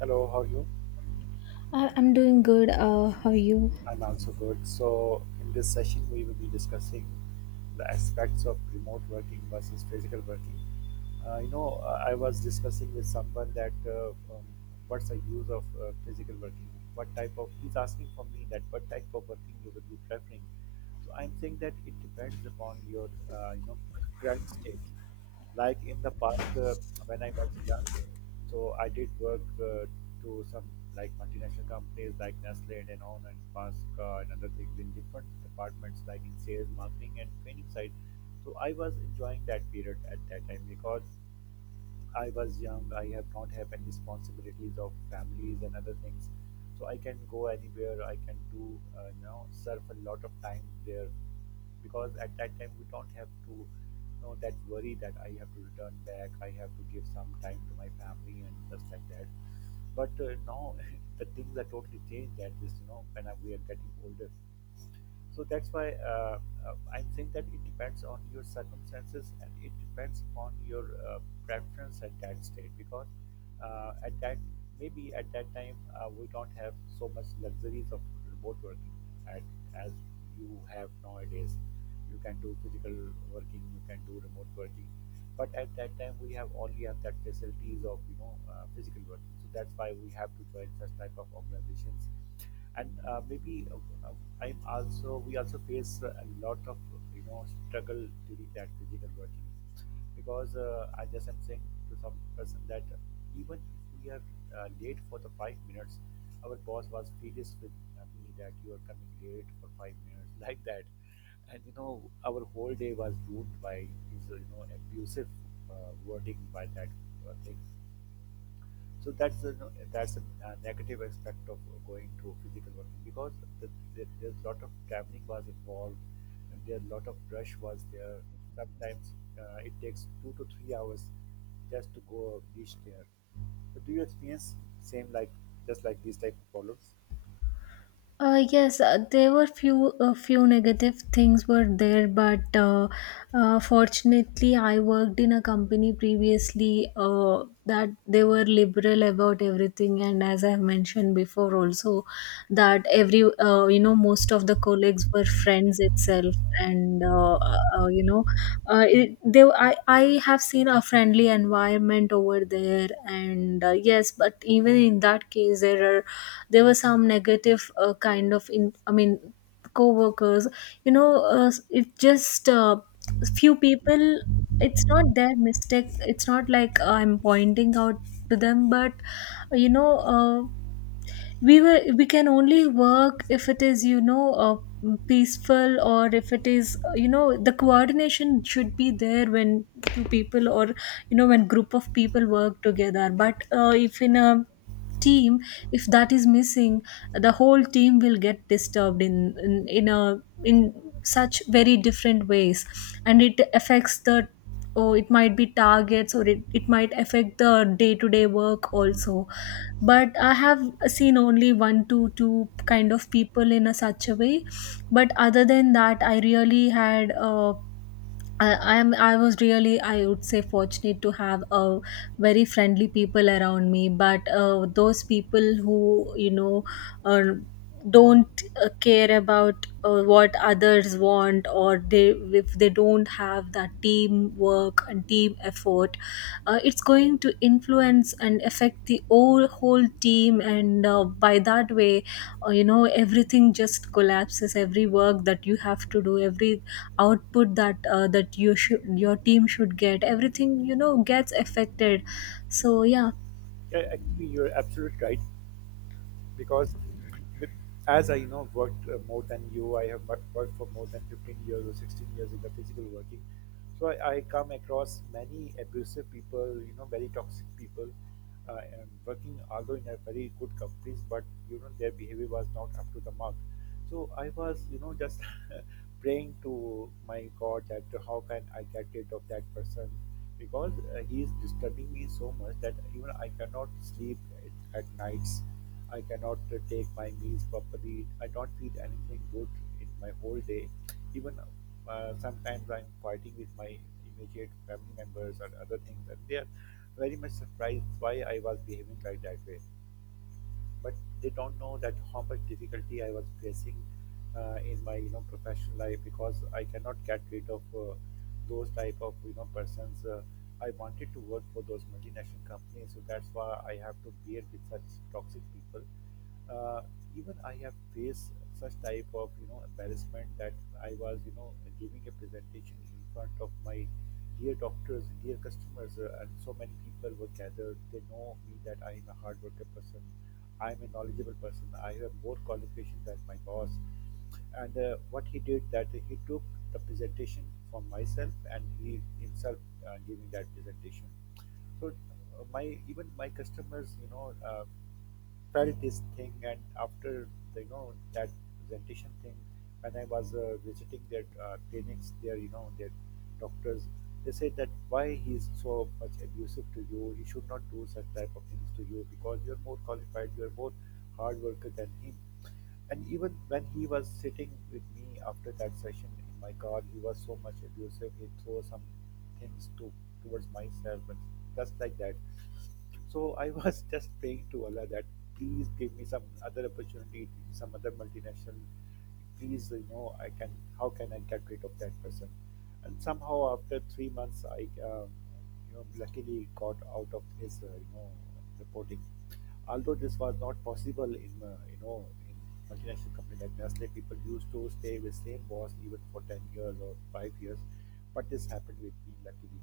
Hello, how are you? I'm doing good. How are you? I'm also good. So, in this session, we will be discussing the aspects of remote working versus physical working. I was discussing with someone that um, what's the use of physical working? He's asking for me that what type of working you would be preferring. So, I'm saying that it depends upon your, current state. Like in the past, when I was young, so I did work to some like multinational companies like Nestle, and Danone, and Pasca, and other things in different departments like in sales, marketing, and training side. So I was enjoying that period at that time because I was young, I have not have any responsibilities of families and other things. So I can go anywhere, I can do, surf a lot of time there because at that time we don't have to, you know, that worry that I have to return back, I have to give some time to my family and just like that. But now the things are totally changed at this, you know, when we are getting older, so that's why I'm saying that it depends on your circumstances and it depends on your preference at that stage because at that maybe at that time we don't have so much luxuries of remote working at, as you have nowadays. You can do physical working, you can do remote working, but at that time we have only have that facilities of physical working, so that's why we have to join such type of organizations. And maybe uh, I'm also we also face a lot of you know struggle during that physical working because I just am saying to some person that even if we are late for the 5 minutes, our boss was furious with me that you are coming late for 5 minutes like that, and you know our whole day was ruined by his you know abusive uh, wording by that thing. So that's a negative aspect of going to physical working because the, there's a lot of traveling was involved, and there a lot of rush was there. Sometimes it takes 2 to 3 hours just to go reach there. So do you experience same like just like these type of problems? Yes, there were few a few negative things were there, but fortunately, I worked in a company previously that they were liberal about everything, and as I've mentioned before, also that every most of the colleagues were friends itself, and I have seen a friendly environment over there. And yes, but even in that case there are there were some negative kind of in I mean co-workers, you know. It just Few people, it's not their mistake, it's not like I'm pointing out to them, but you know uh, we can only work if it is peaceful, or if it is, you know, the coordination should be there when two people, or you know, when group of people work together. But if in a team, if that is missing, the whole team will get disturbed in such very different ways, and it affects the — oh, it might be targets, or it might affect the day-to-day work also. But I have seen only one to two kind of people in a such a way. But other than that, I really had I, I'm I was really, I would say, fortunate to have a very friendly people around me. But those people who, you know, uh, don't care about what others want, or they, if they don't have that teamwork and team effort, it's going to influence and affect the whole team. And by that way, you know, everything just collapses. Every work that you have to do, every output that you should — your team should get — everything, you know, gets affected. So yeah. Yeah, actually, you're absolutely right, because be- as I you know worked more than you, I have worked for more than 15 years or 16 years in the physical working. So I come across many abusive people, you know, very toxic people, and working although in a very good companies, but you know their behavior was not up to the mark. So I was, you know, just praying to my God that how can I get rid of that person because he is disturbing me so much that even I cannot sleep at nights. I cannot take my meals properly. I don't feel anything good in my whole day. Even sometimes I'm fighting with my immediate family members and other things, and they are very much surprised why I was behaving like that way, but they don't know that how much difficulty I was facing in my you know professional life because I cannot get rid of those type of you know persons. I wanted to work for those multinational companies, so that's why I have to bear with such toxic people. Uh, even I have faced such type of you know embarrassment that I was you know giving a presentation in front of my dear doctors, dear customers, and so many people were gathered. They know me that I am a hard worker person. I am a knowledgeable person. I have more qualifications than my boss. And what he did that he took the presentation from myself and he himself giving that presentation. So my even my customers, you know, felt this thing, and after the, you know, that presentation thing, when I was visiting their clinics, their you know their doctors, they said that why he is so much abusive to you, he should not do such type of things to you because you're more qualified, you're more hard worker than him. And even when he was sitting with me after that session in my car, he was so much abusive, he threw some things to towards myself and just like that. So I was just praying to Allah that please give me some other opportunity, some other multinational. Please, you know, I can. How can I get rid of that person? And somehow, after 3 months, I, you know, luckily got out of his, reporting. Although this was not possible in, in multinational company like Nestle, people used to stay with same boss even for 10 years or 5 years, but this happened with me luckily.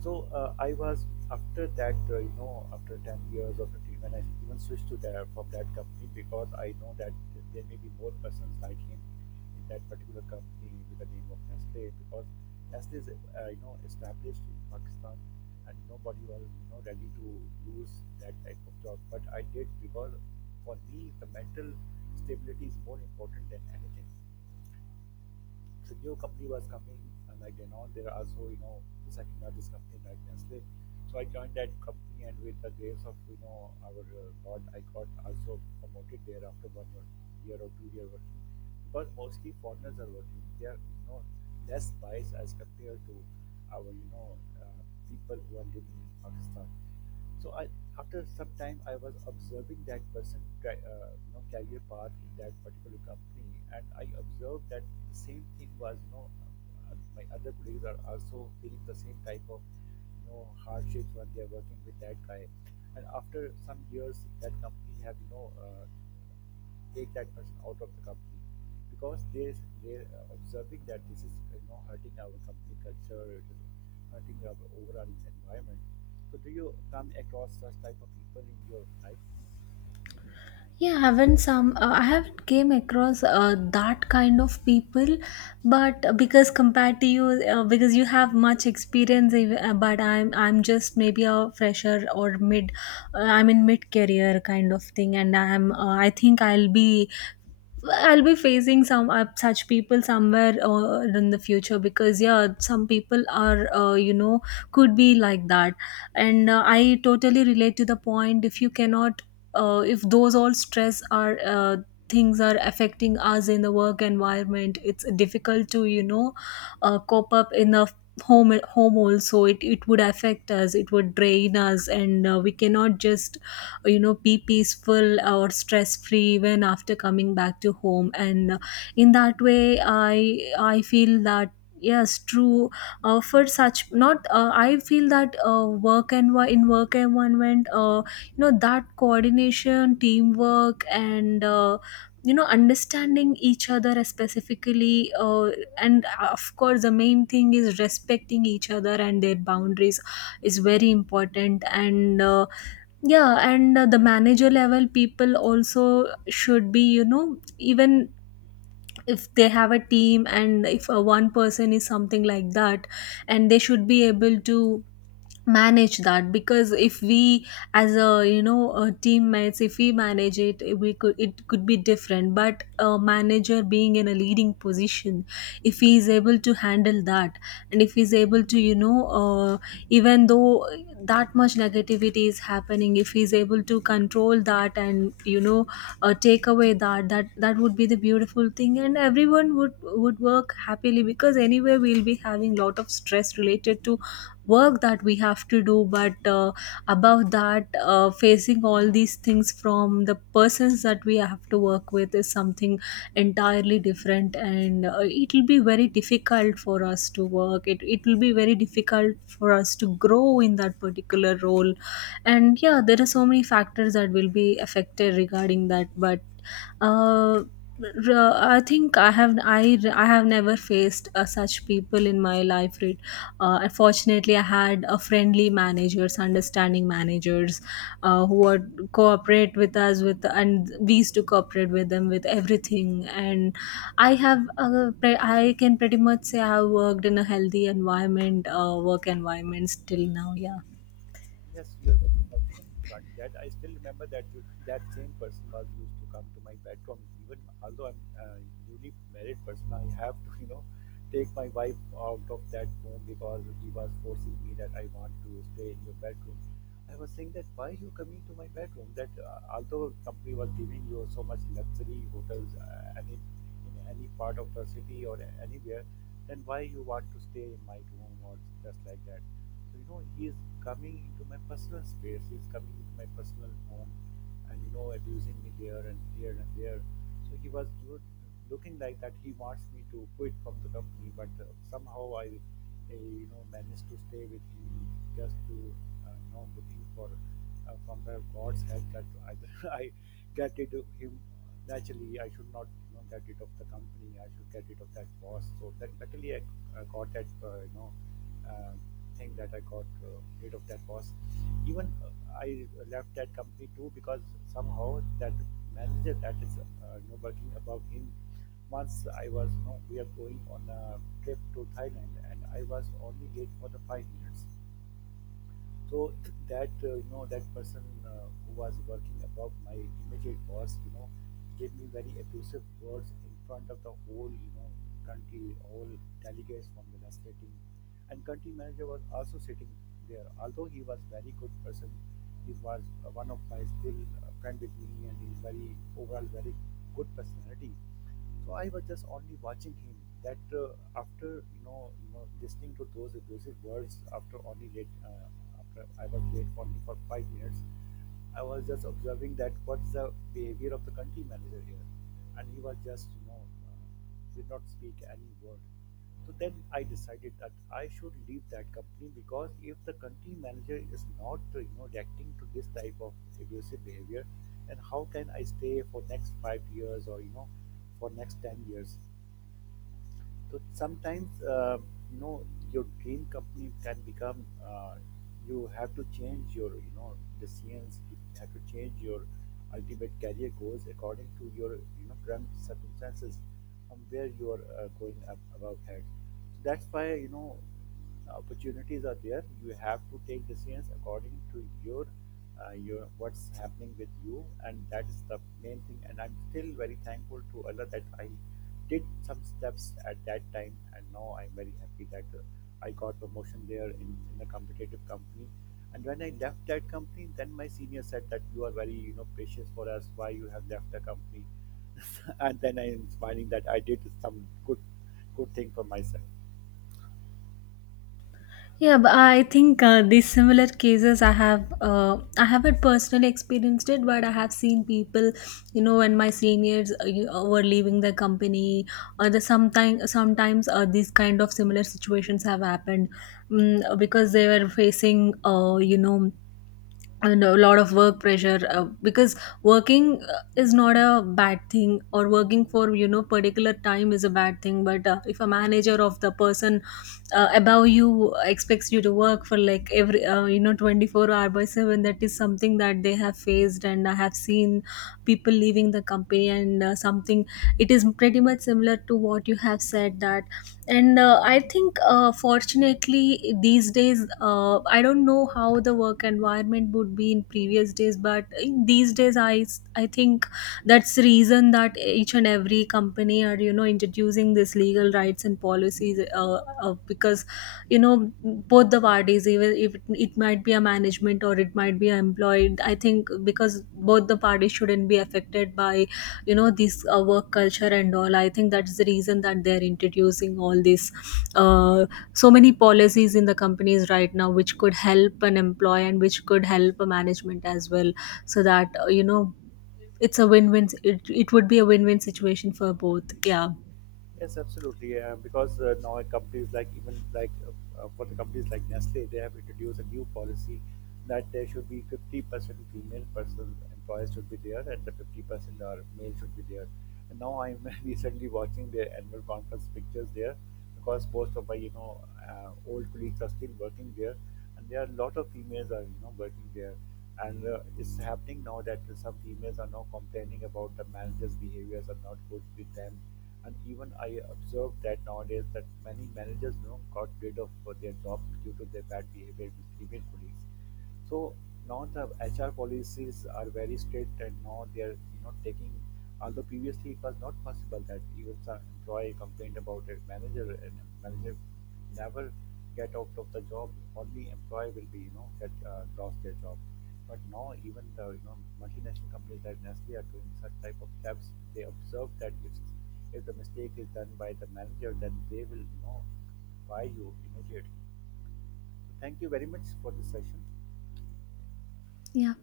So I was after that, after 10 years or 15, when I even switched to that from that company because I know that there may be more persons like him in that particular company with the name of Nestle because Nestle is, established in Pakistan, and nobody was, you know, ready to lose that type of job. But I did because for me, the mental stability is more important than anything. The new company was coming, like you know, there are also you know the second largest company like Nestle. So I joined that company, and with the grace of you know our God, I got also promoted there after 1 year, year or 2 year working. Because mostly foreigners are working, they are you know less biased as compared to our you know people who are living in Pakistan. So I, after some time, I was observing that person, you know, career path in that particular company, and I observed that the same thing was, you know, my other colleagues are also feeling the same type of, you know, hardships when they are working with that guy. And after some years, that company have, you know, take that person out of the company because they're observing that this is you know hurting our company culture, it is hurting our overall environment. So do you come across such type of people in your life? Yeah, I haven't came across that kind of people. But because compared to you, because you have much experience, but I'm just maybe a fresher, or mid, I'm in mid career kind of thing, and I think I'll be facing some such people somewhere in the future. Because yeah, some people are, you know, could be like that, and I totally relate to the point. If you cannot, if those all stress are things are affecting us in the work environment, it's difficult to, you know, cope up in the home also. It would affect us. It would drain us, and we cannot just, you know, be peaceful or stress free even after coming back to home. And in that way I feel that, yes, true. Uh, for such not uh, i feel that work and in work environment, you know, that coordination, teamwork, and you know, understanding each other specifically, and of course, the main thing is respecting each other and their boundaries is very important. And yeah, and the manager level people also should be, you know, even if they have a team, and if one person is something like that, and they should be able to manage that. Because if we, as a, you know, a teammates, if we manage it, we could — it could be different. But a manager being in a leading position, if he is able to handle that, and if he's able to, you know, even though that much negativity is happening, if he's able to control that, and you know, take away that — that would be the beautiful thing, and everyone would work happily. Because anyway, we'll be having lot of stress related to work that we have to do. But above that, facing all these things from the persons that we have to work with is something entirely different. And it will be very difficult for us to work. It will be very difficult for us to grow in that particular role. And yeah, there are so many factors that will be affected regarding that. But uh I think I have never faced such people in my life. Right? Unfortunately, I had a friendly managers, understanding managers, who would cooperate with us with, and we used to cooperate with them with everything. And I have I can pretty much say I have worked in a healthy environment, work environments till now. Yeah. Yes, you're very fortunate regarding that. I still remember that that same person was used to come to my bedroom. Even although I'm a newly married person, I have to, you know, take my wife out of that room because he was forcing me that I want to stay in your bedroom. I was saying that why you coming to my bedroom? That although company was giving you so much luxury hotels, any in any part of the city or anywhere, then why you want to stay in my room or just like that? So, you know, he is coming into my personal space, he is coming into my personal home and, you know, abusing me there and here and there. So, he was looking like that he wants me to quit from the company, but somehow I, you know, managed to stay with him just to, you know, looking for from the God's help that either I get rid of him naturally. I should not, you know, get rid of the company. I should get rid of that boss. So that luckily I got that, thing that I got rid of that boss. Even I left that company too because somehow that manager that is you know, working above him. Once I was, you know, we are going on a trip to Thailand, and I was only late for the 5 minutes. So that you know that person who was working above my immediate boss, you know, gave me very abusive words in front of the whole you know country, all delegates from the legislating, and country manager was also sitting there. Although he was very good person, he was one of my still friend with me, and he's very overall very good personality. So I was just only watching him. That after you know, listening to those abusive words after only late after I was late only for 5 minutes, I was just observing that what's the behavior of the country manager here, and he was just you know uh, did not speak any word. So then I decided that I should leave that company because if the country manager is not, reacting to this type of abusive behavior, then how can I stay for next 5 years or you know, for next 10 years? So sometimes, you know, your dream company can become. You have to change your, you know, decisions. You have to change your ultimate career goals according to your, you know, current circumstances, from where you are going up about head. So that's why you know opportunities are there. You have to take decisions according to your what's happening with you, and that is the main thing. And I'm still very thankful to Allah that I did some steps at that time, and now I'm very happy that I got promotion there in a competitive company, and when I left that company then my senior said that you are very you know precious for us, why you have left the company. And then I am smiling that I did some good thing for myself. Yeah, but I think these similar cases I have I haven't personally experienced it, but I have seen people, you know, when my seniors were leaving the company, or the sometimes these kind of similar situations have happened. Mm, because they were facing, you know, and a lot of work pressure because working is not a bad thing, or working for, you know, particular time is a bad thing. But if a manager of the person above you expects you to work for like every you know, 24-hour by 7, that is something that they have faced, and I have seen people leaving the company. And something, it is pretty much similar to what you have said. That, and I think fortunately these days, I don't know how the work environment would be in previous days, but in these days, I think that's the reason that each and every company are, you know, introducing this legal rights and policies, because you know, both the parties, even if it might be a management, or it might be an employee. I think because both the parties shouldn't be affected by, you know, this work culture and all. I think that's the reason that they're introducing all these uh, so many policies in the companies right now, which could help an employee and which could help a management as well. So that you know, it's a win-win. It would be a win-win situation for both. Yeah. Yes, absolutely. Because now companies like even like for the companies like Nestle, they have introduced a new policy that there should be 50% female person employees should be there and the 50% are male should be there. And now I'm recently watching their annual conference pictures there because most of my you know old colleagues are still working there, and there are a lot of females are you know working there, and it's happening now that some females are now complaining about the managers behaviors are not good with them, and even I observed that nowadays that many managers you know got rid of their jobs due to their bad behavior with female colleagues. So now the HR policies are very strict, and now they are you know taking. Although previously it was not possible that even the employee complained about it, manager never get out of the job. Only employee will be you know get lost their job. But now even the you know multinational companies like Nestle are doing such type of steps. They observe that if the mistake is done by the manager, then they will you know fire you immediately. So thank you very much for this session. Yeah.